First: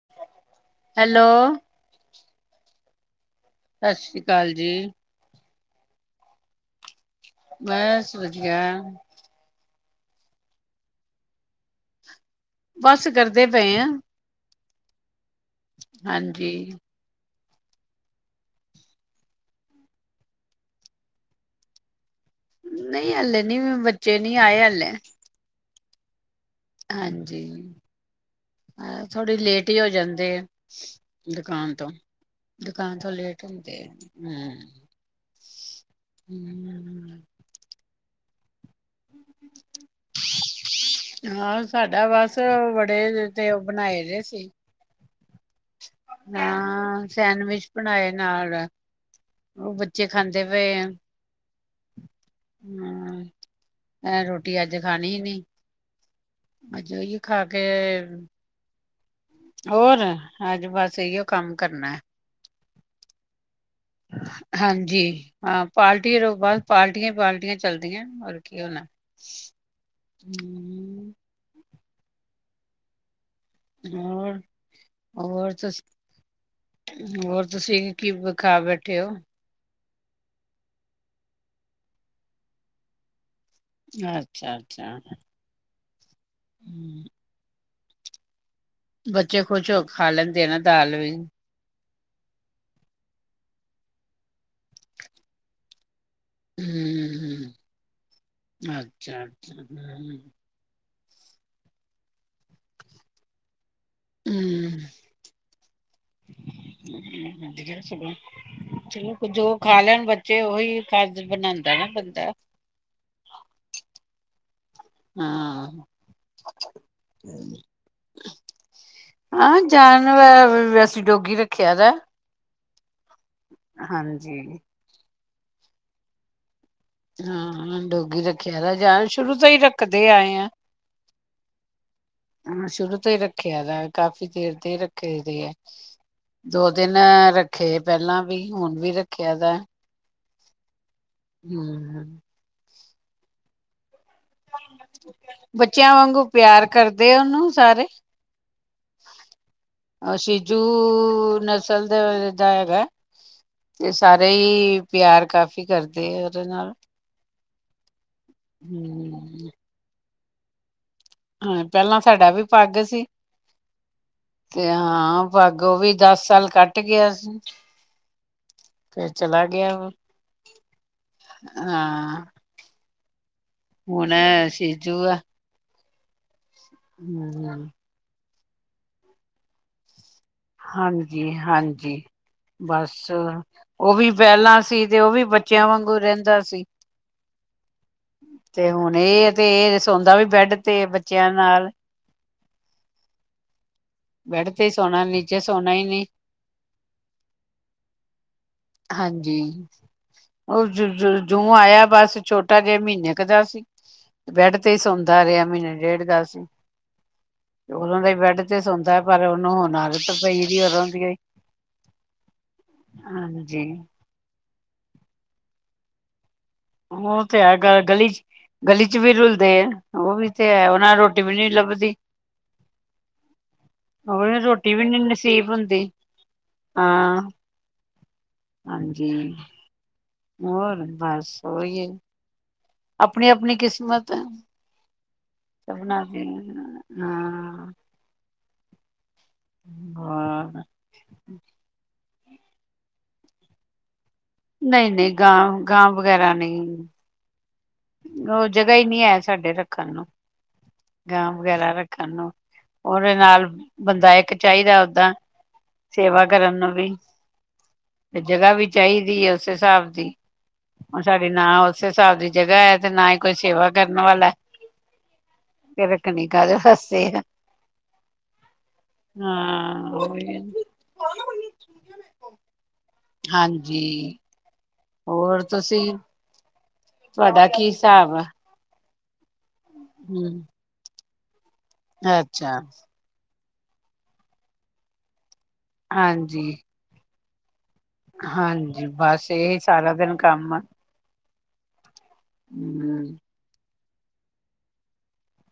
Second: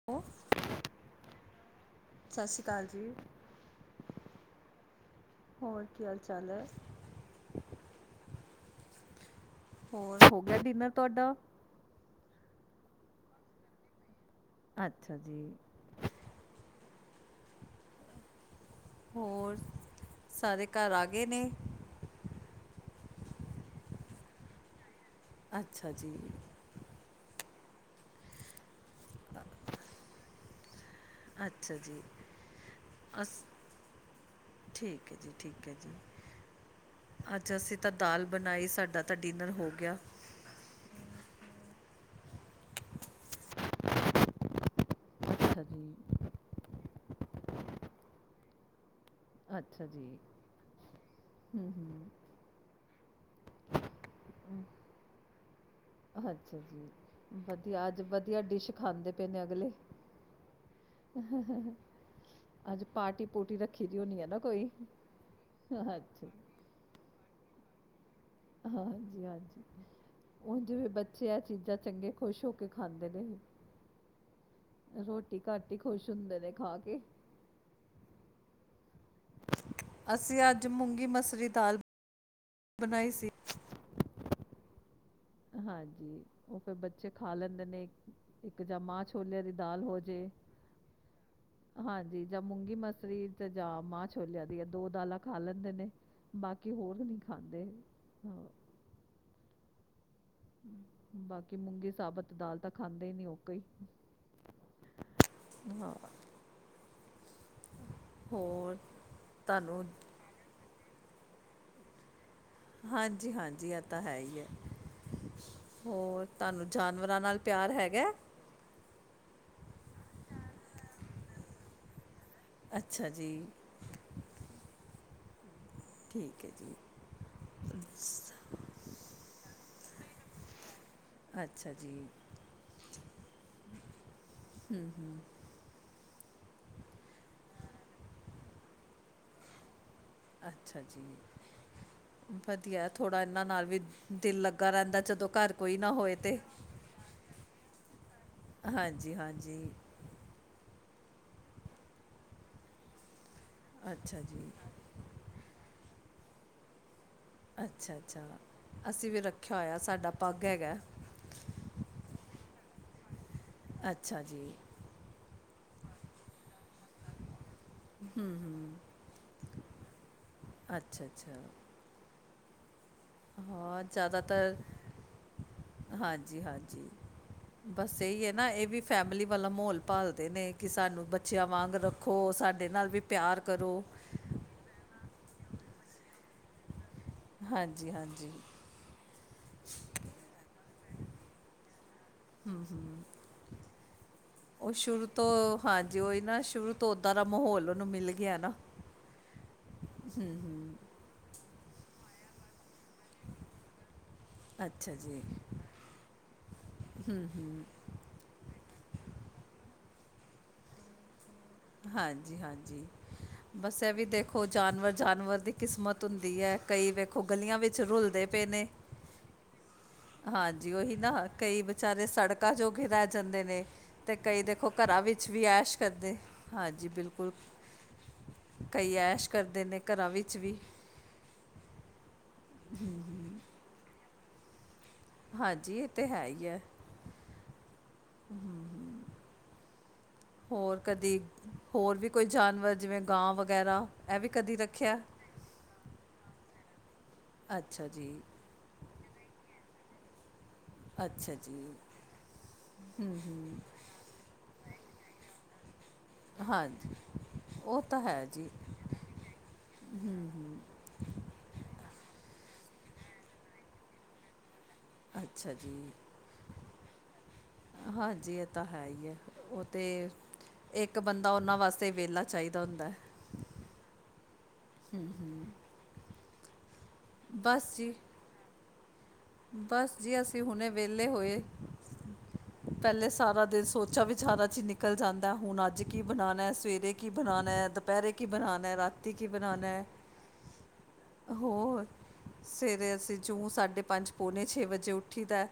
[unintelligible] Hello. ਸਤਿ ਸ਼੍ਰੀ ਅਕਾਲ ਜੀ। ਸਤਿ ਸ਼੍ਰੀ ਕਾਲ ਜੀ। ਹੋਰ ਕੀ ਹਾਲ ਚਾਲ ਹੈ? ਬਸ ਵਧੀਆ। ਹੋਰ ਹੋ ਗਿਆ ਡਿਨਰ ਤੁਹਾਡਾ? ਬਸ ਕਰਦੇ ਪਏ ਆ। ਅੱਛਾ ਜੀ। ਹਾਂਜੀ। ਹੋਰ ਸਾਰੇ ਘਰ ਆਗੇ ਨੇ? ਨਈ ਹਲੇੇ ਨੀ ਬੱਚੇ ਨੀ ਆਏ ਹਲੇੇ। ਅੱਛਾ ਜੀ। ਹਾਂਜੀ ਥੋੜੀ ਲੇਟ ਹੀ ਹੋ ਜਾਂਦੇ। ਅੱਛਾ ਦੁਕਾਨ ਤੋਂ ਜੀ ਦੁਕਾਨ ਤੋਂ ਅਸ ਲੇਟ ਹੁੰਦੇ ਆ ਹੂ, ਠੀਕ ਹੈ ਜੀ ਠੀਕ ਹੈ ਜੀ ਹੂ,,, ਅਸੀਂ ਤਾਂ ਦਾਲ ਬਣਾਈ ਸਾਡਾ ਤਾਂ ਡਿਨਰ ਹੋ ਗਿਆ। ਹਾਂ, ਸਾਡਾ ਬਸ ਬੜੇ ਤੇ ਉਹ ਬਣਾਏ ਰਹੇ ਸੀ। ਅੱਛਾ ਜੀ ਹਾਂ ਸੈਂਡਵਿਚ ਬਣਾਏ ਨਾਲ। ਉਹ ਅੱਛਾ ਬੱਚੇ ਜੀ ਖਾਂਦੇ ਪਏ ਆ। ਹੂ, ਮੈਂ ਰੋਟੀ ਅੱਜ ਖਾਣੀ ਹੀ ਨੀ। ਅੱਛਾ ਜੀ ਅੱਜ ਉਹੀ ਖਾ ਕੇ ਵਧੀਆ ਅੱਜ ਵਧੀਆ ਡਿਸ਼ ਖਾਂਦੇ। ਪਏ ਨੇ ਅਗਲੇ ਹੋਰ ਅੱਜ ਬਸ ਇਓ ਕੰਮ ਕਰਨਾ। ਅੱਜ ਪਾਰਟੀ ਪੂਟੀ ਰੱਖੀ। ਦੀ ਹੋਣੀ ਹੈ ਨਾ ਕੋਈ ਹਾਂਜੀ ਹਾਂ ਪਾਰਟੀ ਅੱਛਾ ਤੋਂ ਬਾਅਦ ਪਾਰਟੀਆਂ ਹੀ ਪਾਰਟੀਆਂ ਚੱਲਦੀਆਂ ਕੀ ਹੋਣਾ ਹਾਂ ਹਾਂਜੀ ਹਾਂਜੀ ਹੁਣ ਜਿਵੇਂ ਹੂੰ, ਬੱਚੇ ਆ ਚੀਜ਼ਾਂ। ਚੰਗੇ ਖੁਸ਼ ਹੋ ਕੇ ਖਾਂਦੇ ਹੋਰ ਰਹੇ ਰੋਟੀ ਹੋਰ ਘੱਟ ਹੀ ਤੁਸੀਂ ਖੁਸ਼ ਹੁੰਦੇ। ਨੇ ਖਾ ਕੇ ਹੋਰ ਤੁਸੀਂ ਕੀ ਵਿਖਾ ਬੈਠੇ ਹੋ। ਅਸੀਂ ਅੱਜ ਮੂੰਗੀ ਮਸਰੀ ਦਾਲ। ਬਣਾਈ ਸੀ। ਅੱਛਾ-ਅੱਛਾ। ਹਾਂਜੀ ਉਹ ਫਿਰ ਬੱਚੇ ਖਾ ਲੈਂਦੇ ਨੇ। ਇੱਕ ਜਾਂ ਮਾਂ ਬੱਚੇ ਛੋਲਿਆਂ ਦੀ ਖੁਸ਼ ਹੋ ਦਾਲ ਖਾ ਹੋਜੇ। ਲੈਂਦੇ ਨਾ ਦਾਲ ਵੀ ਹਾਂਜੀ ਜਾਂ ਮੂੰਗੀ ਮਸਰੀ ਤੇ ਜਾਂ ਮਾਂ ਛੋਲਿਆ ਦੀ ਆ ਦੋ ਦਾਲਾਂ ਖਾ ਲੈਂਦੇ ਨੇ। ਬਾਕੀ ਹੋਰ ਨਹੀਂ ਹਮ ਖਾਂਦੇ ਹਾਂ। ਅੱਛਾ। [unintelligible] ਬਾਕੀ ਮੂੰਗੀ ਸਾਬਤ ਦਾਲ ਤਾਂ ਖਾਂਦੇ ਹੀ ਨਹੀਂ ਉਹ ਕਈ। ਹਮ ਹਾਂ। ਹੋਰ [unintelligible] ਚਲੋ ਜੋ ਖਾ। ਤੁਹਾਨੂੰ ਬੱਚੇ ਉਹੀ ਕਾਜ ਬਣਾਉਂਦਾ ਨਾ ਬੰਦਾ। ਹਾਂਜੀ ਹਾਂਜੀ ਇਹ ਤਾਂ ਹੈ ਹੀ ਹੈ। ਹਾਂ ਹੋਰ ਤੁਹਾਨੂੰ ਜਾਨਵਰਾਂ ਨਾਲ ਪਿਆਰ ਹੈਗਾ। ਹਾਂ ਜਾਨਵਰ ਵੈਸੇ ਡੋਗੀ ਰੱਖਿਆ ਦਾ। ਅੱਛਾ ਜੀ, ਹਾਂਜੀ, ਠੀਕ ਹੈ ਜੀ। ਹਾਂ ਡੋਗੀ ਰੱਖਿਆ ਯਾਰ ਸ਼ੁਰੂ ਤੋਂ ਹੀ ਰੱਖਦੇ ਆਏ ਆ। ਅੱਛਾ। ਜੀ, ਸ਼ੁਰੂ ਤੋਂ ਹੀ ਰੱਖਿਆ ਦਾ ਕਾਫੀ ਦੇਰ ਦੇ ਰੱਖੇ ਦੇ ਹੈ। ਦੋ ਦਿਨ ਰੱਖੇ ਪਹਿਲਾਂ ਵੀ ਹੁਣ ਵੀ ਰੱਖਿਆ ਦਾ। ਅੱਛਾ ਜੀ, ਹੂੰ, ਵਧੀਆ, ਥੋੜ੍ਹਾ ਇਹਨਾਂ ਨਾਲ ਵੀ ਦਿਲ ਲੱਗ ਬੱਚਿਆਂ ਵਾਂਗੂ ਪਿਆਰ ਕਰਦੇ ਆ, ਉਹਨੂੰ ਸਾਰੇ। ਹਾਂਜੀ-ਹਾਂਜੀ, ਅ ਸ਼ਿਜੂ ਨਸਲ ਦੇ ਦਾ ਹੈਗਾ। ਤੇ ਅੱਛਾ ਸਾਰੇ ਜੀ ਹੀ ਪਿਆਰ ਕਾਫ਼ੀ ਕਰਦੇ ਆ, ਉਹਦੇ ਨਾਲ। ਅੱਛਾ-ਅੱਛਾ, ਅਸੀਂ ਵੀ ਹੂੰ। ਰੱਖਿਆ ਹੋਇਆ, ਸਾਡਾ ਪੱਗ ਹੈਗਾ। ਹਾਂ, ਪਹਿਲਾਂ ਸਾਡਾ ਵੀ ਪੱਗ ਸੀ। ਅੱਛਾ ਜੀ। ਤੇ ਹਾਂ, ਪੱਗ ਉਹ ਵੀ ਦਸ ਸਾਲ ਕੱਟ ਗਿਆ ਸੀ। ਫੇਰ ਚਲਾ ਗਿਆ ਉਹ, ਅੱਛਾ ਅੱਛਾ ਹਾਂ। ਹਾਂ ਹੁਣ ਜ਼ਾਦਾਤਰ, ਸੀਜੂ ਆ ਹਾਂਜੀ- ਹਾਂਜੀ ਹਮ ਬਸ ਸਹੀ ਏ ਨਾ, ਇਹ ਵੀ ਫੈਮਿਲੀ ਵਾਲਾ ਮਾਹੌਲ। ਭਾਲਦੇ ਨੇ ਕਿ ਸਾਨੂੰ ਹਾਂਜੀ ਬੱਚਿਆਂ ਵਾਂਗ ਹਾਂਜੀ ਰੱਖੋ, ਸਾਡੇ ਨਾਲ ਵੀ ਬਸ ਪਿਆਰ ਕਰੋ। ਉਹ ਵੀ ਪਹਿਲਾਂ ਸੀ ਤੇ ਉਹ ਵੀ ਬੱਚਿਆਂ ਵਾਂਗੂ ਰਹਿੰਦਾ ਸੀ। ਹਾਂਜੀ- ਹਾਂਜੀ। ਤੇ ਹੁਣ ਇਹ ਏ, ਤੇ ਇਹ ਸੌਂਦਾ ਵੀ ਬੈਡ ਤੇ ਬੱਚਿਆਂ ਨਾਲ। ਹੂੰ-ਹੂੰ, ਬੈਡ ਤੇ ਹੀ ਉਹ ਸੋਣਾ ਸ਼ੁਰੂ ਨੀਚੇ ਤੋਂ ਸੋਣਾ ਹੀ ਹਾਂਜੀ, ਨਹੀਂ ਉਹੀ ਨਾ ਸ਼ੁਰੂ ਤੋਂ ਓਦਾਂ ਦਾ ਮਹੌਲ, ਉਹਨੂੰ ਮਿਲ ਗਿਆ ਨਾ। ਹਾਂਜੀ, ਹੂੰ ਉਹ ਹੂੰ ਜ ਜੂੰ ਆਇਆ, ਬਸ ਛੋਟਾ ਜਿਹਾ ਮਹੀਨੇ ਮਹੀਨੇ ਕ ਦਾ ਸੀ, ਤੇ ਬੈਡ ਤੇ ਹੀ ਅੱਛਾ ਜੀ ਸੌਦਾ ਰਿਹਾ, ਮਹੀਨੇ ਡੇਢ ਦਾ ਸੀ। ਉਹਨਾਂ ਦੇ ਬੈਡ ਤੇ ਸੌਂਦਾ, ਪਰ ਉਹਨੂੰ ਹੁਣ ਆਦਤ ਪਈ ਦੀ ਐ ਉਦੋਂ ਦੀ ਈ। ਹਾਂਜੀ- ਹਾਂਜੀ, ਹਾਂਜੀ ਬਸ ਇਹ ਵੀ ਦੇਖੋ, ਜਾਨਵਰ- ਜਾਨਵਰ ਦੀ ਕਿਸਮਤ ਹੁੰਦੀ ਐ। ਕਈ ਵੇਖੋ ਗਲੀਆਂ ਵਿੱਚ ਰੁਲਦੇ ਪਏ ਨੇ। ਜਿਵੇਂ ਰੁਲਦੇ ਐ। ਹਾਂਜੀ ਉਹੀ ਨਾ, ਕਈ ਵਿਚਾਰੇ ਸੜਕਾਂ ਜੋਗੇ ਰਹਿ ਜਾਂਦੇ ਨੇ। ਤੇ ਉਹ ਕਈ ਦੇਖੋ ਰੋਟੀ ਵੀ ਨੀ ਘਰਾਂ ਵਿੱਚ ਵੀ ਨਸੀਬ ਐਸ਼ ਹੁੰਦੀ ਕਰਦੇ, ਹਾਂਜੀ ਹਾਂ ਬਿਲਕੁਲ। ਕਈ ਹਾਂਜੀ, ਐਸ਼ ਕਰਦੇ ਨੇ ਘਰਾਂ ਵਿੱਚ ਵੀ ਹੋਰ ਬਸ ਓਹੀ ਏ। ਆਪਣੀ- ਆਪਣੀ ਕਿਸਮਤ ਹਾਂਜੀ ਇਹ ਸਭਨਾਂ ਤੇ ਦੀ ਹੈ ਬਣਾ, ਹਾਂ। ਹੂੰ- ਹੂੰ, ਹੋਰ ਕਦੀ ਹੋਰ ਵੀ ਕੋਈ ਜਾਨਵਰ ਜਿਵੇਂ ਗਾਂ ਵਗੈਰਾ ਇਹ ਵੀ ਕਦੀ ਨਹੀਂ- ਰੱਖਿਆ ਨਹੀਂ, ਗਾਂ-ਗਾਂ ਵਗੈਰਾ ਨਹੀਂ ਅੱਛਾ ਜੀ, ਹੋਰ ਜਗ੍ਹਾ ਹੀ ਨਹੀਂ ਐ, ਸਾਡੇ ਰੱਖਣ ਨੂੰ। ਗਾਂ ਅੱਛਾ ਜੀ ਵਗੈਰਾ ਰੱਖਣ ਨੂੰ, ਉਹਦੇ ਨਾਲ ਬੰਦਾ ਇੱਕ ਚਾਹੀਦਾ ਓਦਾਂ। ਸੇਵਾ ਕਰਨ ਨੂੰ ਵੀ, ਹਾਂਜੀ ਉਹ ਤਾਂ ਤੇ ਹੈ ਜੀ ਜਗ੍ਹਾ ਵੀ ਚਾਹੀਦੀ ਐ ਉਸ ਹਿਸਾਬ ਦੀ। ਹੁਣ ਸਾਡੀ ਨਾ ਉਸੇ ਹਿਸਾਬ ਦੀ ਜਗ੍ਹਾ ਹੈ, ਤੇ ਨਾ ਹੀ ਕੋਈ ਸੇਵਾ ਕਰਨ ਵਾਲਾ। ਅੱਛਾ ਜੀ, ਫੇਰ ਰੱਖਣੀ ਕਾਹਦੇ ਵਸਤੇ ਐ। ਹਾਂਜੀ ਇਹ ਤਾਂ ਹੈ ਹੀ ਹੈ, ਉਹ ਹਾਂ ਤੇ ਉਹੀ ਆ ਇੱਕ ਬੰਦਾ ਉਹਨਾਂ ਵਾਸਤੇ ਤੇ ਵਿਹਲਾ ਚਾਹੀਦਾ ਹੁੰਦਾ। ਹਾਂਜੀ, ਹੂੰ-ਹੂੰ। ਹੋਰ ਤੁਸੀਂ ਤੁਹਾਡਾ ਕੀ ਹਿਸਾਬ ਆ। ਬਸ ਜੀ ਅਸੀਂ ਹੂੰ ਹੁਣੇ ਵਿਹਲੇ ਹੋਏ, ਅੱਛਾ ਪਹਿਲੇ ਸਾਰਾ ਦਿਨ ਸੋਚ ਉੱਚਾ ਵਿਚਾਰਾ ਚ ਹੀ ਨਿਕਲ ਜਾਂਦਾ, ਹੁਣ ਅੱਜ ਕੀ ਹਾਂਜੀ ਬਣਾਣਾ, ਸਵੇਰੇ ਕੀ ਬਣਾਣਾ, ਦ ਦੁਪਹਿਰੇ ਕੀ ਬਣਾਣਾ, ਹਾਂਜੀ ਰਾਤੀ ਕੀ ਬਸ ਇਹੀ ਬਣਾਣਾ। ਸਾਰਾ ਦਿਨ ਕੰਮ ਆ ਹੋਰ, ਸਵੇਰੇ ਅਸੀਂ ਹੂੰ ਜੂੰ ਸਾਢੇ ਪੰਜ, ਪਉਣੇ ਛੇ ਵਜੇ ਉੱਠੀ ਦਾ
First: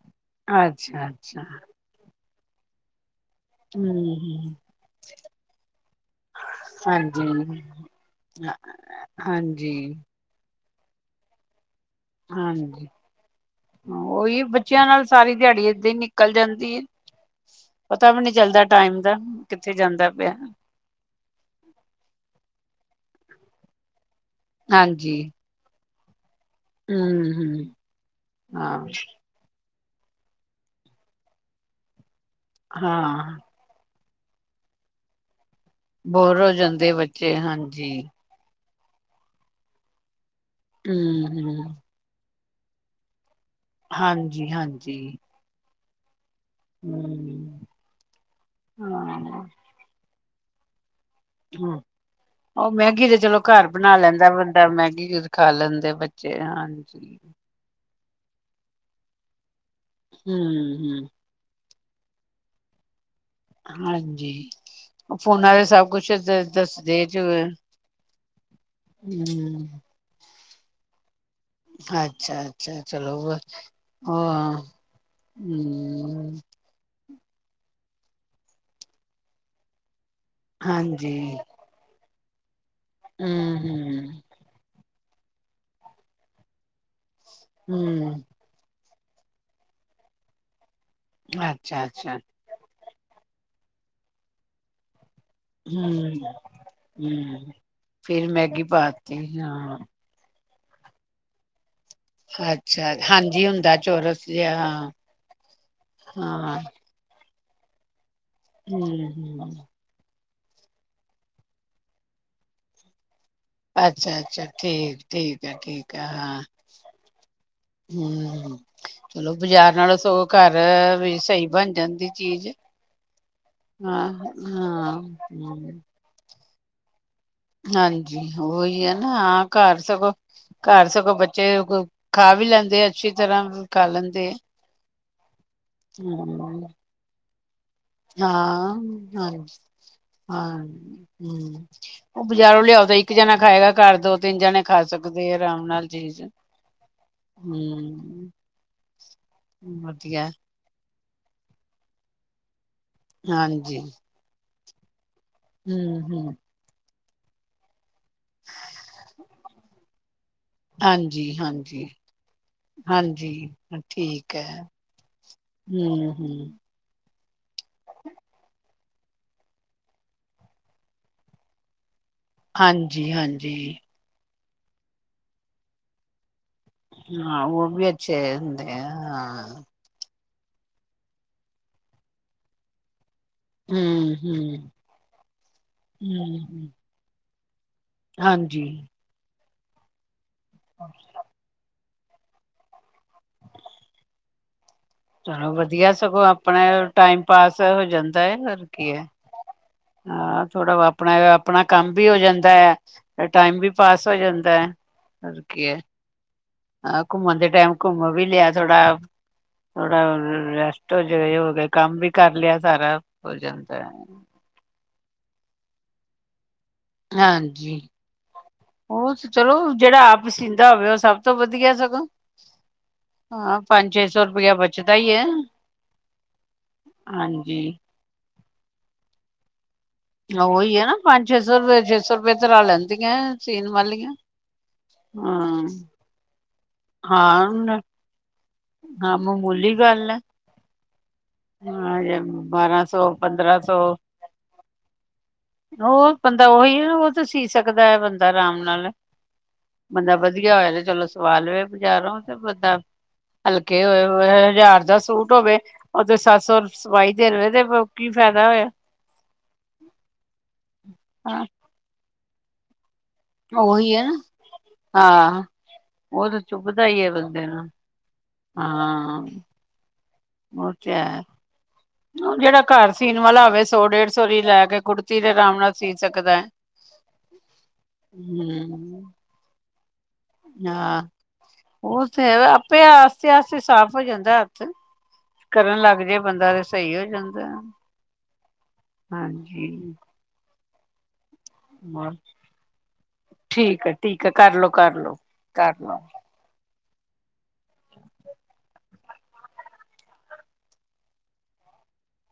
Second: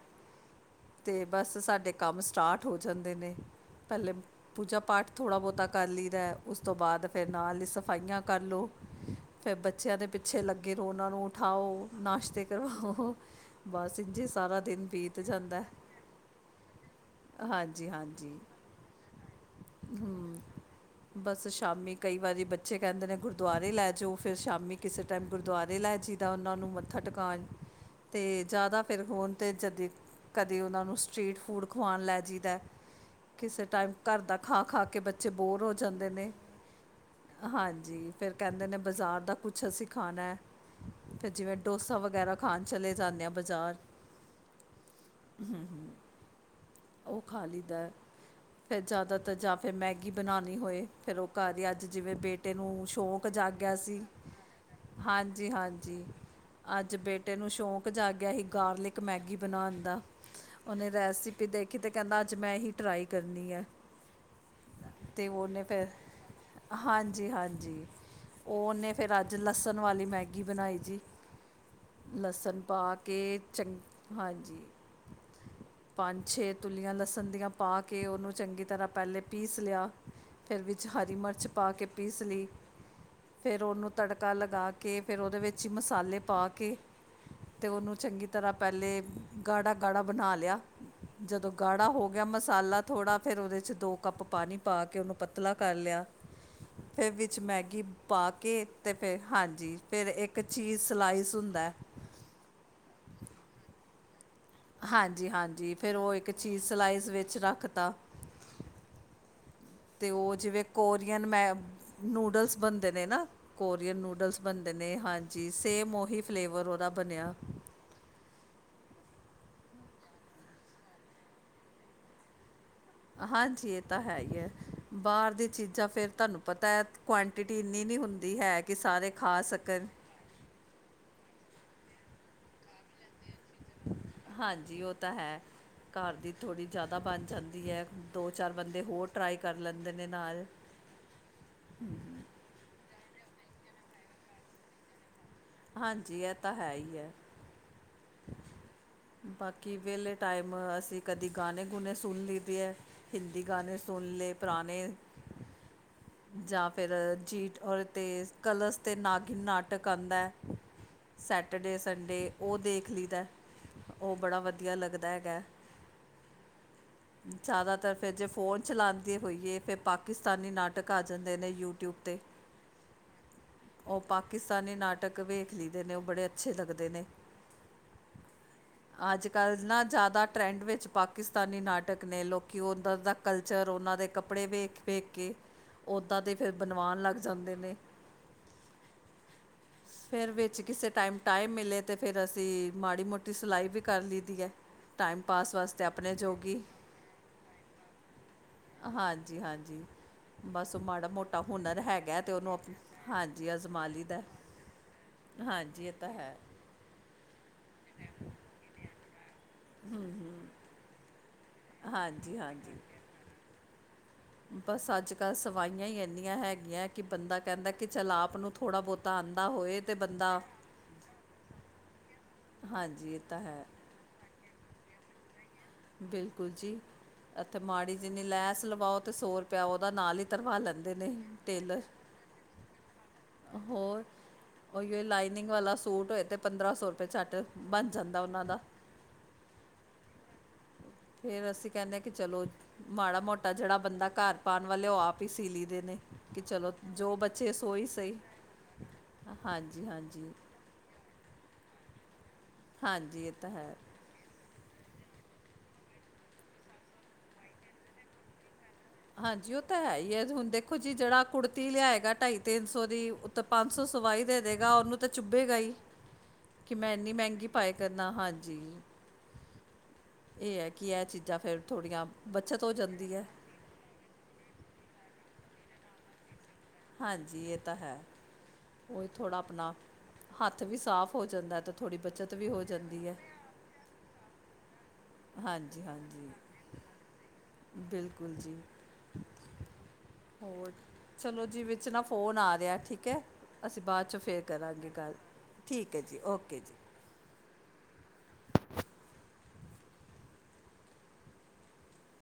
ਅੱਛਾ ਤੇ ਅੱਛਾ ਬਸ ਸਾਡੇ ਕੰਮ ਸਟਾਟ ਹੋ ਜਾਂਦੇ ਨੇ। ਪਹਿਲੇ ਹੂੰ ਪੂਜਾ ਪਾਠ ਥੋੜ੍ਹਾ ਬਹੁਤਾ ਕਰ ਲਈਦਾ ਉਸ ਤੋਂ ਬਾਅਦ ਫਿਰ ਨਾਲ ਹਾਂਜੀ ਹੀ ਸਫਾਈਆਂ ਕਰ ਲਉ। ਹਾਂਜੀ ਅੱਛੇ ਲੱਗੇ ਰਹ ਉਹਨਾਂ ਨੂੰ ਉਠਾਓ ਨਾਸ਼ਤੇ ਹਾਂਜੀ ਕਰਵਾਓ। ਬਸ ਇੰਝੇ ਉਹੀ ਸਾਰਾ ਬੱਚਿਆਂ ਦਿਨ ਨਾਲ ਬੀਤ ਸਾਰੀ ਜਾਂਦਾ ਦਿਹਾੜੀ ਏਦਾਂ ਹੀ ਨਿਕਲ ਜਾਂਦੀ ਹੈ ਹਾਂਜੀ ਪਤਾ ਵੀ ਨਹੀਂ ਹਾਂਜੀ ਚੱਲਦਾ ਟਾਈਮ ਦਾ ਕਿੱਥੇ ਜਾਂਦਾ ਹਮ ਪਿਆ ਬਸ ਸ਼ਾਮੀ ਕਈ ਵਾਰੀ ਬੱਚੇ ਕਹਿੰਦੇ ਨੇ ਗੁਰਦੁਆਰੇ ਲੈ ਜਾਓ। ਫਿਰ ਸ਼ਾਮੀ ਕਿਸੇ ਹਾਂਜੀ ਟਾਈਮ ਗੁਰਦੁਆਰੇ ਲੈ ਜਿਦਾ ਉਹਨਾਂ ਨੂੰ ਮੱਥਾ ਟਿਕਉਣ ਹੂੰ-ਹੂੰ, ਅਤੇ ਜ਼ਿਆਦਾ ਫਿਰ ਹੋਣ ਤਾਂਤੇ ਜਦ ਕਦੇ ਉਹਨਾਂ ਨੂੰ ਸਟਰੀਟ ਫੂਡ ਖਵਾਉਣ ਲੈ ਜਈਦਾ। ਹਾਂ ਕਿਸੇ ਟਾਈਮ ਘਰ ਦਾ ਖਾ ਖਾ ਕੇ ਬੱਚੇ ਬੋਰ ਹੋ ਜਾਂਦੇ ਨੇ ਬੋਰ ਹੋ ਜਾਂਦੇ ਬੱਚੇ ਹਾਂਜੀ। ਫਿਰ ਕਹਿੰਦੇ ਨੇ ਬਾਜ਼ਾਰ ਦਾ ਕੁੱਛ ਅਸੀਂ ਖਾਣਾ ਫਿਰ ਜਿਵੇਂ ਹੂੰ-ਹੂੰ। ਡੋਸਾ ਵਗੈਰਾ ਖਾਣ ਚਲੇ ਜਾਂਦੇ ਹਾਂ ਬਜ਼ਾਰ ਹਾਂਜੀ ਹਾਂਜੀ ਹਮ ਹਮ ਉਹ ਖਾ ਲਈਦਾ ਫਿਰ ਜ਼ਿਆਦਾਤਰ ਹਾਂ ਜਾਂ ਫਿਰ ਮੈਗੀ ਬਣਾਉਣੀ ਹੋਏ ਫਿਰ ਉਹ ਘਰ ਦੀ ਹੂੰ। ਅੱਜ ਜਿਵੇਂ ਬੇਟੇ ਉਹ ਨੂੰ ਮੈਗੀ ਤੇ ਸ਼ੌਕ ਚਲੋ ਘਰ ਜਾਗਿਆ ਬਣਾ ਸੀ ਲੈਂਦਾ ਬੰਦਾ ਮੈਗੀ ਖਾ ਹਾਂਜੀ ਲੈਂਦੇ ਹਾਂਜੀ ਬੱਚੇ ਅੱਜ ਹਾਂਜੀ। ਬੇਟੇ ਨੂੰ ਸ਼ੌਕ ਸ਼ੋਂਕ ਜਾਗਿਆ ਸੀ ਗਾਰਲਿਕ ਮੈਗੀ ਬਣਾਉਣ ਦਾ ਉਹਨੇ ਹੂੰ-ਹੂੰ। ਰੈਸਿਪੀ ਦੇਖੀ ਤੇ ਕਹਿੰਦਾ ਅੱਜ ਮੈਂ ਹੀ ਟਰਾਈ ਕਰਨੀ ਹੈ। ਹਾਂਜੀ, ਉਹ ਤੇ ਫੋਨਾਂ ਉਹਨੇ ਫਿਰ ਸਭ ਕੁਛ ਦੱਸਦੇ ਚ ਹਾਂਜੀ ਹੂੰ। ਹਾਂਜੀ ਉਹਨੇ ਫਿਰ ਅੱਜ ਲਸਣ ਵਾਲੀ ਮੈਗੀ ਬਣਾਈ ਜੀ ਅੱਛਾ ਲਸਣ ਅੱਛਾ ਪਾ ਚਲੋ ਕੇ ਚੰ ਹਮ ਹਾਂਜੀ ਪੰਜ ਛੇ ਤੁਲੀਆਂ ਲਸਣ ਦੀਆਂ ਪਾ ਕੇ ਉਹਨੂੰ ਚੰਗੀ ਤਰ੍ਹਾਂ ਪਹਿਲੇ ਪੀਸ ਲਿਆ ਫਿਰ ਵਿੱਚ ਹਾਂਜੀ, ਹਰੀ ਮਿਰਚ ਪਾ ਕੇ ਪੀਸ ਲਈ ਫਿਰ ਉਹਨੂੰ ਹੂੰ-ਹੂੰ, ਤੜਕਾ ਲਗਾ ਲਗਾਕੇ ਫਿਰ ਉਹਦੇ ਵਿੱਚ ਹੀ ਮਸਾਲੇ ਪਾ ਕੇ ਅਤੇ ਉਹਨੂੰ ਹੂੰ ਚੰਗੀ ਤਰ੍ਹਾਂ ਪਹਿਲੇ ਗਾੜਾ ਗਾੜਾ ਬਣਾ ਲਿਆ ਜਦੋਂ ਗਾੜਾ ਹੋ ਅੱਛਾ-ਅੱਛਾ ਗਿਆ ਮਸਾਲਾ ਮਸਾਲਾ ਥੋੜ੍ਹਾ ਫਿਰ ਉਹਦੇ 'ਚ ਦੋ ਕੱਪ ਪਾਣੀ ਪਾ ਕੇ ਉਹਨੂੰ ਪਤਲਾ ਕਰ ਲਿਆ। ਹੂੰ। ਫਿਰ ਵਿੱਚ ਹੂੰ, ਮੈਗੀ ਫਿਰ ਪਾ ਮੈਗੀ ਕੇ ਤੇ ਪਾਤੀ ਫਿਰ ਹਾਂਜੀ ਹਾਂ। ਫਿਰ ਇੱਕ ਇੱਕ ਚੀਜ਼ ਸਲਾਈਸ ਹੁੰਦਾ। ਅੱਛਾ ਹਾਂਜੀ ਹੁੰਦਾ ਚੋਰਸ ਜਿਹਾ ਹਾਂ। ਹਾਂਜੀ ਹਾਂਜੀ ਫਿਰ ਉਹ ਇੱਕ ਹਾਂ, ਚੀਜ਼ ਸਲਾਈਸ ਵਿੱਚ ਰੱਖ ਤਾ ਹਮ ਹਮ ਅਤੇ ਉਹ ਜਿਵੇਂ ਕੋਰੀਅਨ ਮੈ ਨੂਡਲਸ ਬਣਦੇ ਨੇ ਨਾ ਕੋਰੀਅਨ ਨੂਡਲਸ ਅੱਛਾ-ਅੱਛਾ, ਬਣਦੇ ਨੇ ਠੀਕ-ਠੀਕ ਹਾਂਜੀ ਐ, ਸੇਮ ਉਹੀ ਫਲੇਵਰ ਉਹਦਾ ਬਣਿਆ। ਹਮ ਚਲੋ ਬਾਜ਼ਾਰ ਨਾਲੋਂ ਸਗੋਂ ਘਰ ਵੀ ਸਹੀ ਬਣ ਜਾਂਦੀ ਚੀਜ਼ ਹਾਂਜੀ ਇਹ ਤਾਂ ਹੈ ਹੀ ਹੈ ਹਾਂ-ਹਾਂ, ਬਾਹਰ ਦੀ ਚੀਜ਼ਾਂ ਫਿਰ ਤੁਹਾਨੂੰ ਪਤਾ ਹੈ। ਕੁਆਂਟਿਟੀ ਇੰਨੀ ਨਹੀਂ ਹਾਂਜੀ ਹੁੰਦੀ ਹੈ ਕਿ ਉਹੀ ਐ ਸਾਰੇ ਨਾ ਖਾ ਹਾਂ ਸਕਣ [unintelligible] ਘਰ ਸਗੋਂ ਬੱਚੇ ਖਾ ਵੀ ਲੈਂਦੇ ਆ ਅੱਛੀ ਤਰਾਂ ਖਾ ਲੈਂਦੇ ਹਾਂਜੀ ਉਹ ਹੈ ਘਰ ਦੀ ਥੋੜ੍ਹੀ ਹਮ ਜ਼ਿਆਦਾ ਤਾਂ ਬਣ ਜਾਂਦੀ ਹੈ ਦੋ ਚਾਰ ਬੰਦੇ ਹੋਰ ਟਰਾਈ ਹਾਂਜੀ। ਕਰ ਲੈਂਦੇ ਨੇ ਨਾਲ ਹਾਂ ਹਮ ਉਹ ਬਾਜ਼ਾਰੋਂ ਲਿਆਓ ਤਾਂ ਇੱਕ ਜਾਣਾ ਖਾਏਗਾ ਘਰ ਦੋ ਤਿੰਨ ਜਣੇ ਖਾ ਸਕਦੇ। ਦੇ ਆਰਾਮ ਨਾਲ ਹਾਂਜੀ ਜੀਜ਼ ਇਹ ਤਾਂ ਹੈ ਹੀ ਹੈ ਹਮ ਬਾਕੀ ਵਿਹਲੇ ਵਧੀਆ ਟਾਈਮ ਅਸੀਂ ਕਦੀ ਗਾਣੇ ਗੂਣੇ ਸੁਣ ਲਈਦੇ ਹੈ। ਹਿੰਦੀ ਗਾਣੇ ਹਾਂਜੀ ਸੁਣ ਲਏ ਪੁਰਾਣੇ ਹਮ ਹਮ ਜਾਂ ਫਿਰ ਜੀਟ ਔਰ ਤੇਜ਼ ਕਲਰਸ ਤੇ ਨਾਗਿਨ ਨਾਟਕ ਆਉਂਦਾ ਹਾਂਜੀ ਸੈਟਰਡੇ ਹਾਂਜੀ ਸੰਡੇ ਉਹ ਦੇਖ ਵੇਖ ਲਈਦਾ ਹਾਂਜੀ ਉਹ ਠੀਕ ਬੜਾ ਹੈ ਵਧੀਆ ਲੱਗਦਾ ਹੈਗਾ। ਹਮ ਹਮ ਜ਼ਿਆਦਾਤਰ ਫਿਰ ਜੇ ਫੋਨ ਚਲਾਉਂਦੇ ਹੋਈਏ ਫਿਰ ਪਾਕਿਸਤਾਨੀ ਨਾਟਕ ਆ ਜਾਂਦੇ ਨੇ ਯੂਟਿਊਬ 'ਤੇ ਹਾਂਜੀ ਹਾਂਜੀ। ਉਹ ਪਾਕਿਸਤਾਨੀ ਨਾਟਕ ਵੇਖ ਲਈਦੇ ਨੇ ਉਹ ਬੜੇ ਅੱਛੇ ਲੱਗਦੇ ਨੇ। ਹਾਂ ਉਹ ਵ। ੱੇਦੇ [unintelligible] ਅੱਜ ਕੱਲ੍ਹ ਨਾ ਜ਼ਿਆਦਾ ਟਰੈਂਡ ਵਿੱਚ ਪਾਕਿਸਤਾਨੀ ਨਾਟਕ ਨੇ ਲੋਕ ਉਧੱਰ ਦਾ,, ਕਲਚਰ ਉਹਨਾਂ ਦੇ ਹਮ ਕੱਪੜੇ ਹਮ ਵੇਖ ਵੇਖ ਕੇ ਉਦਾਂ ਦੇ ਫਿਰ ਹਮ ਬਣਵਾਉਣ ਲੱਗ ਜਾਂਦੇ ਨੇ। ਹਾਂਜੀ। ਫਿਰ ਵਿੱਚ ਕਿਸੇ ਟਾਈਮ ਟਾਈਮ ਮਿਲੇ ਤੇ ਫਿਰ ਅਸੀਂ ਮਾੜੀ ਮੋਟੀ ਸਿਲਾਈ ਵੀ ਕਰ ਲਈ ਦੀ ਹੈ। ਟਾਈਮ ਚਲੋ ਪਾਸ ਵਾਸਤੇ ਵਧੀਆ ਆਪਣੇ ਸਗੋਂ ਆਪਣਾ ਜੋਗੀ ਟਾਈਮ ਪਾਸ ਹੋ ਜਾਂਦਾ ਹੈ ਹੋਰ ਕੀ ਹੈ। ਹਾਂਜੀ ਹਾਂਜੀ ਹਾਂ ਬਸ ਥੋੜਾ ਉਹ ਮਾੜਾ ਆਪਣਾ ਮੋਟਾ ਆਪਣਾ ਹੁਨਰ ਕੰਮ ਵੀ ਹੋ ਹੈਗਾ ਤੇ ਜਾਂਦਾ ਉਹਨੂੰ ਅਪ ਹੈ ਤੇ ਹਾਂਜੀ ਟਾਈਮ ਵੀ ਅਜ਼ਮਾ ਲਈ ਪਾਸ ਹੋ ਜਾਂਦਾ ਹੈ। ਆ ਕੀ। ਅ ਤਾਂ ਹੈ। ਹਾਂ ਘੁੰਮਣ ਦੇ ਟਾਈਮ ਘੁੰਮ ਵੀ ਲਿਆ ਥੋੜਾ ਥੋੜਾ ਰੈਸਟ ਜ ਹੋ ਗ। ਕੰਮ ਵੀ ਕਰ ਹਾਂਜੀ ਲਿਆ ਹਾਂਜੀ ਸਾਰਾ ਭੋਜਨ ਦਾ। ਬਸ ਅੱਜ ਕੱਲ੍ਹ ਸਵਾਈਆਂ ਹੀ ਇੰਨੀਆਂ ਹੈਗੀਆਂ। ਕਿ ਬੰਦਾ ਕਹਿੰਦਾ ਹਾਂਜੀ ਕਿ ਚੱਲ ਆਪ ਨੂੰ ਥੋੜ੍ਹਾ ਉਹ ਬਹੁਤਾ ਆਉਂਦਾ ਚਲੋ ਹੋਏ ਤੇ ਜਿਹੜਾ ਆਪ ਬੰਦਾ ਸੀਂਦਾ ਹੋਵੇ ਉਹ ਸਭ ਤੋਂ ਵਧੀਆ ਸਗੋਂ ਹਾਂਜੀ ਇਹ ਤਾਂ ਹਾਂ ਹੈ ਪੰਜ ਛੇ ਸੌ ਰੁਪਇਆ ਬਚਦਾ ਹੀਈ ਹੈ। ਬਿਲਕੁਲ ਜੀ ਇੱਥੇ ਹਾਂਜੀ ਮਾੜੀ ਜਿੰਨੀ ਲੈਸ ਲਵਾਓ ਤਾਂ ਸੌ ਰੁਪ ਪਿਉ ਉਹਦਾ ਨਾਲ ਹੀ ਕਰਵਾ ਉਹੀ ਹੈ ਲੈਂਦੇ ਨਾ ਨੇ ਪੰਜ ਛੇ ਸੌ ਟੇਲਰ ਰੁਪਏ ਛੇ ਸੌ ਰੁਪਏ ਤੇ ਲਾ ਲੈਂਦੀਆਂ ਸੀਨ ਹੋਰ ਵਾਲੀਆਂ ਉਹੀ ਲਾਈਨਿੰਗ ਹਾਂ ਵਾਲਾ ਸੂਟ ਹੋਏ ਤੇ ਪੰਦਰਾਂ ਸੌ ਰੁਪਏ ਚੱਟ ਹਾਂ ਬਣ ਜਾਂਦਾ ਉਹਨਾਂ ਦਾ। ਹਾਂ ਮਾਮੂਲੀ ਗੱਲ ਹੈ ਫੇਰ ਅਸੀਂ ਕਹਿੰਦੇ ਹਾਂ ਕਿ ਚਲੋ ਬਾਰਾਂ ਸੌ ਮਾੜਾ ਮੋਟਾ ਪੰਦਰਾਂ ਸੌ ਜਿਹੜਾ ਬੰਦਾ ਘਰ ਪਾਉਣ ਵਾਲੇ ਉਹ ਆਪ ਹੀ ਸੀ ਲਈ ਦੇ ਨੇ। ਉਹ ਕਿ ਬੰਦਾ ਚਲੋ ਉਹੀ ਨਾ ਉਹ ਜੋ ਤਾਂ ਸੀ ਬਚੇ ਸੋ ਸਕਦਾ ਹੀ ਹੈ ਸਹੀ ਬੰਦਾ ਆਰਾਮ ਨਾਲ ਹਾਂਜੀ ਬੰਦਾ ਹਾਂਜੀ ਵਧੀਆ ਹੋਇਆ ਤੇ ਚਲੋ। ਸਵਾ ਲਵੇ ਬਜ਼ਾਰੋਂ ਤੇ ਬੰਦਾ ਹਾਂਜੀ ਇਹ ਤਾਂ ਹੈ ਹਲਕੇ ਹੋਏ ਹਜ਼ਾਰ ਦਾ ਸੂਟ ਹੋਵੇ ਉਹ ਤੇ ਸੱਤ ਸੌ ਸਵਾਈ ਦੇਣਵੇ ਤੇ ਕੀ ਫਾਇਦਾ ਹੋਇਆ। ਹਾਂਜੀ ਉਹ ਤਾਂ ਹੈ ਹੀ ਹੈ ਹੁਣ ਦੇਖੋ ਜੀ ਜਿਹੜਾ ਹਾਂ ਕੁੜਤੀ ਲਿਆਏਗਾ ਢਾਈ ਤਿੰਨ ਸੌ ਦੀ ਤਾਂ ਪੰਜ ਸੌ ਉਹੀ ਹੈ ਨਾ ਸਵਾਈ ਦੇ ਦੇਗਾ ਉਹਨੂੰ ਤਾਂ ਹਾਂ ਚੁੱਭੇਗਾ ਹੀ। ਉਹ ਤਾਂ ਕਿ ਚੁੱਭਦਾ ਮੈਂ ਹੀ ਹੈ ਇੰਨੀ ਬੰਦੇ ਮਹਿੰਗੀ ਨੂੰ ਪਾਏ ਕਰਨਾ ਹਾਂਜੀ। ਹਾਂ ਇਹ ਉਹ ਕਿ ਤੇ ਇਹ ਹੈ ਚੀਜ਼ਾਂ ਫਿਰ ਥੋੜ੍ਹੀਆਂ ਉਹ ਜਿਹੜਾ ਬੱਚਤ ਹੋ ਘਰ ਜਾਂਦੀ ਸੀਣ ਹੈ ਵਾਲਾ ਹੋਵੇ ਸੌ ਡੇਢ ਸੌ ਵੀ ਲੈ ਕੁੜਤੀ ਦੇ ਆਰਾਮ ਨਾਲ ਸੀ ਸਕਦਾ ਹੈ। ਹਾਂਜੀ ਇਹ ਤਾਂ ਹੈ ਉਹੀ ਹਮ ਥੋੜ੍ਹਾ ਆਪਣਾ ਹੱਥ ਵੀ ਹਾਂ ਸਾਫ ਹੋ ਜਾਂਦਾ ਹੈ ਤੇ ਥੋੜ੍ਹੀ ਬੱਚਤ ਵੀ ਹੋ ਜਾਂਦੀ ਹੈ। ਸਾਫ ਹੋ ਜਾਂਦਾ ਹੱਥ ਕਰਨ ਹਾਂਜੀ ਲੱਗ ਜਏ ਹਾਂਜੀ ਬੰਦਾ ਤੇ ਸਹੀ ਹੋ ਜਾਂਦਾ। ਬਿਲਕੁਲ ਜੀ। ਹਾਂਜੀ। ਹੋਰ। ਚਲੋ ਜੀ ਵਿੱਚ ਨਾ ਹੋਰ ਫ਼ੋਨ ਆ ਰਿਹਾ ਠੀਕ ਹੈ ਅਸੀਂ ਠੀਕ ਹੈ ਬਾਅਦ 'ਚ ਠੀਕ ਹੈ ਫਿਰ ਕਰਲੋ ਕਰਾਂਗੇ ਗੱਲ। ਕਰਲੋ ਠੀਕ ਹੈ ਕਰਲੋ। ਜੀ ਓਕੇ ਜੀ।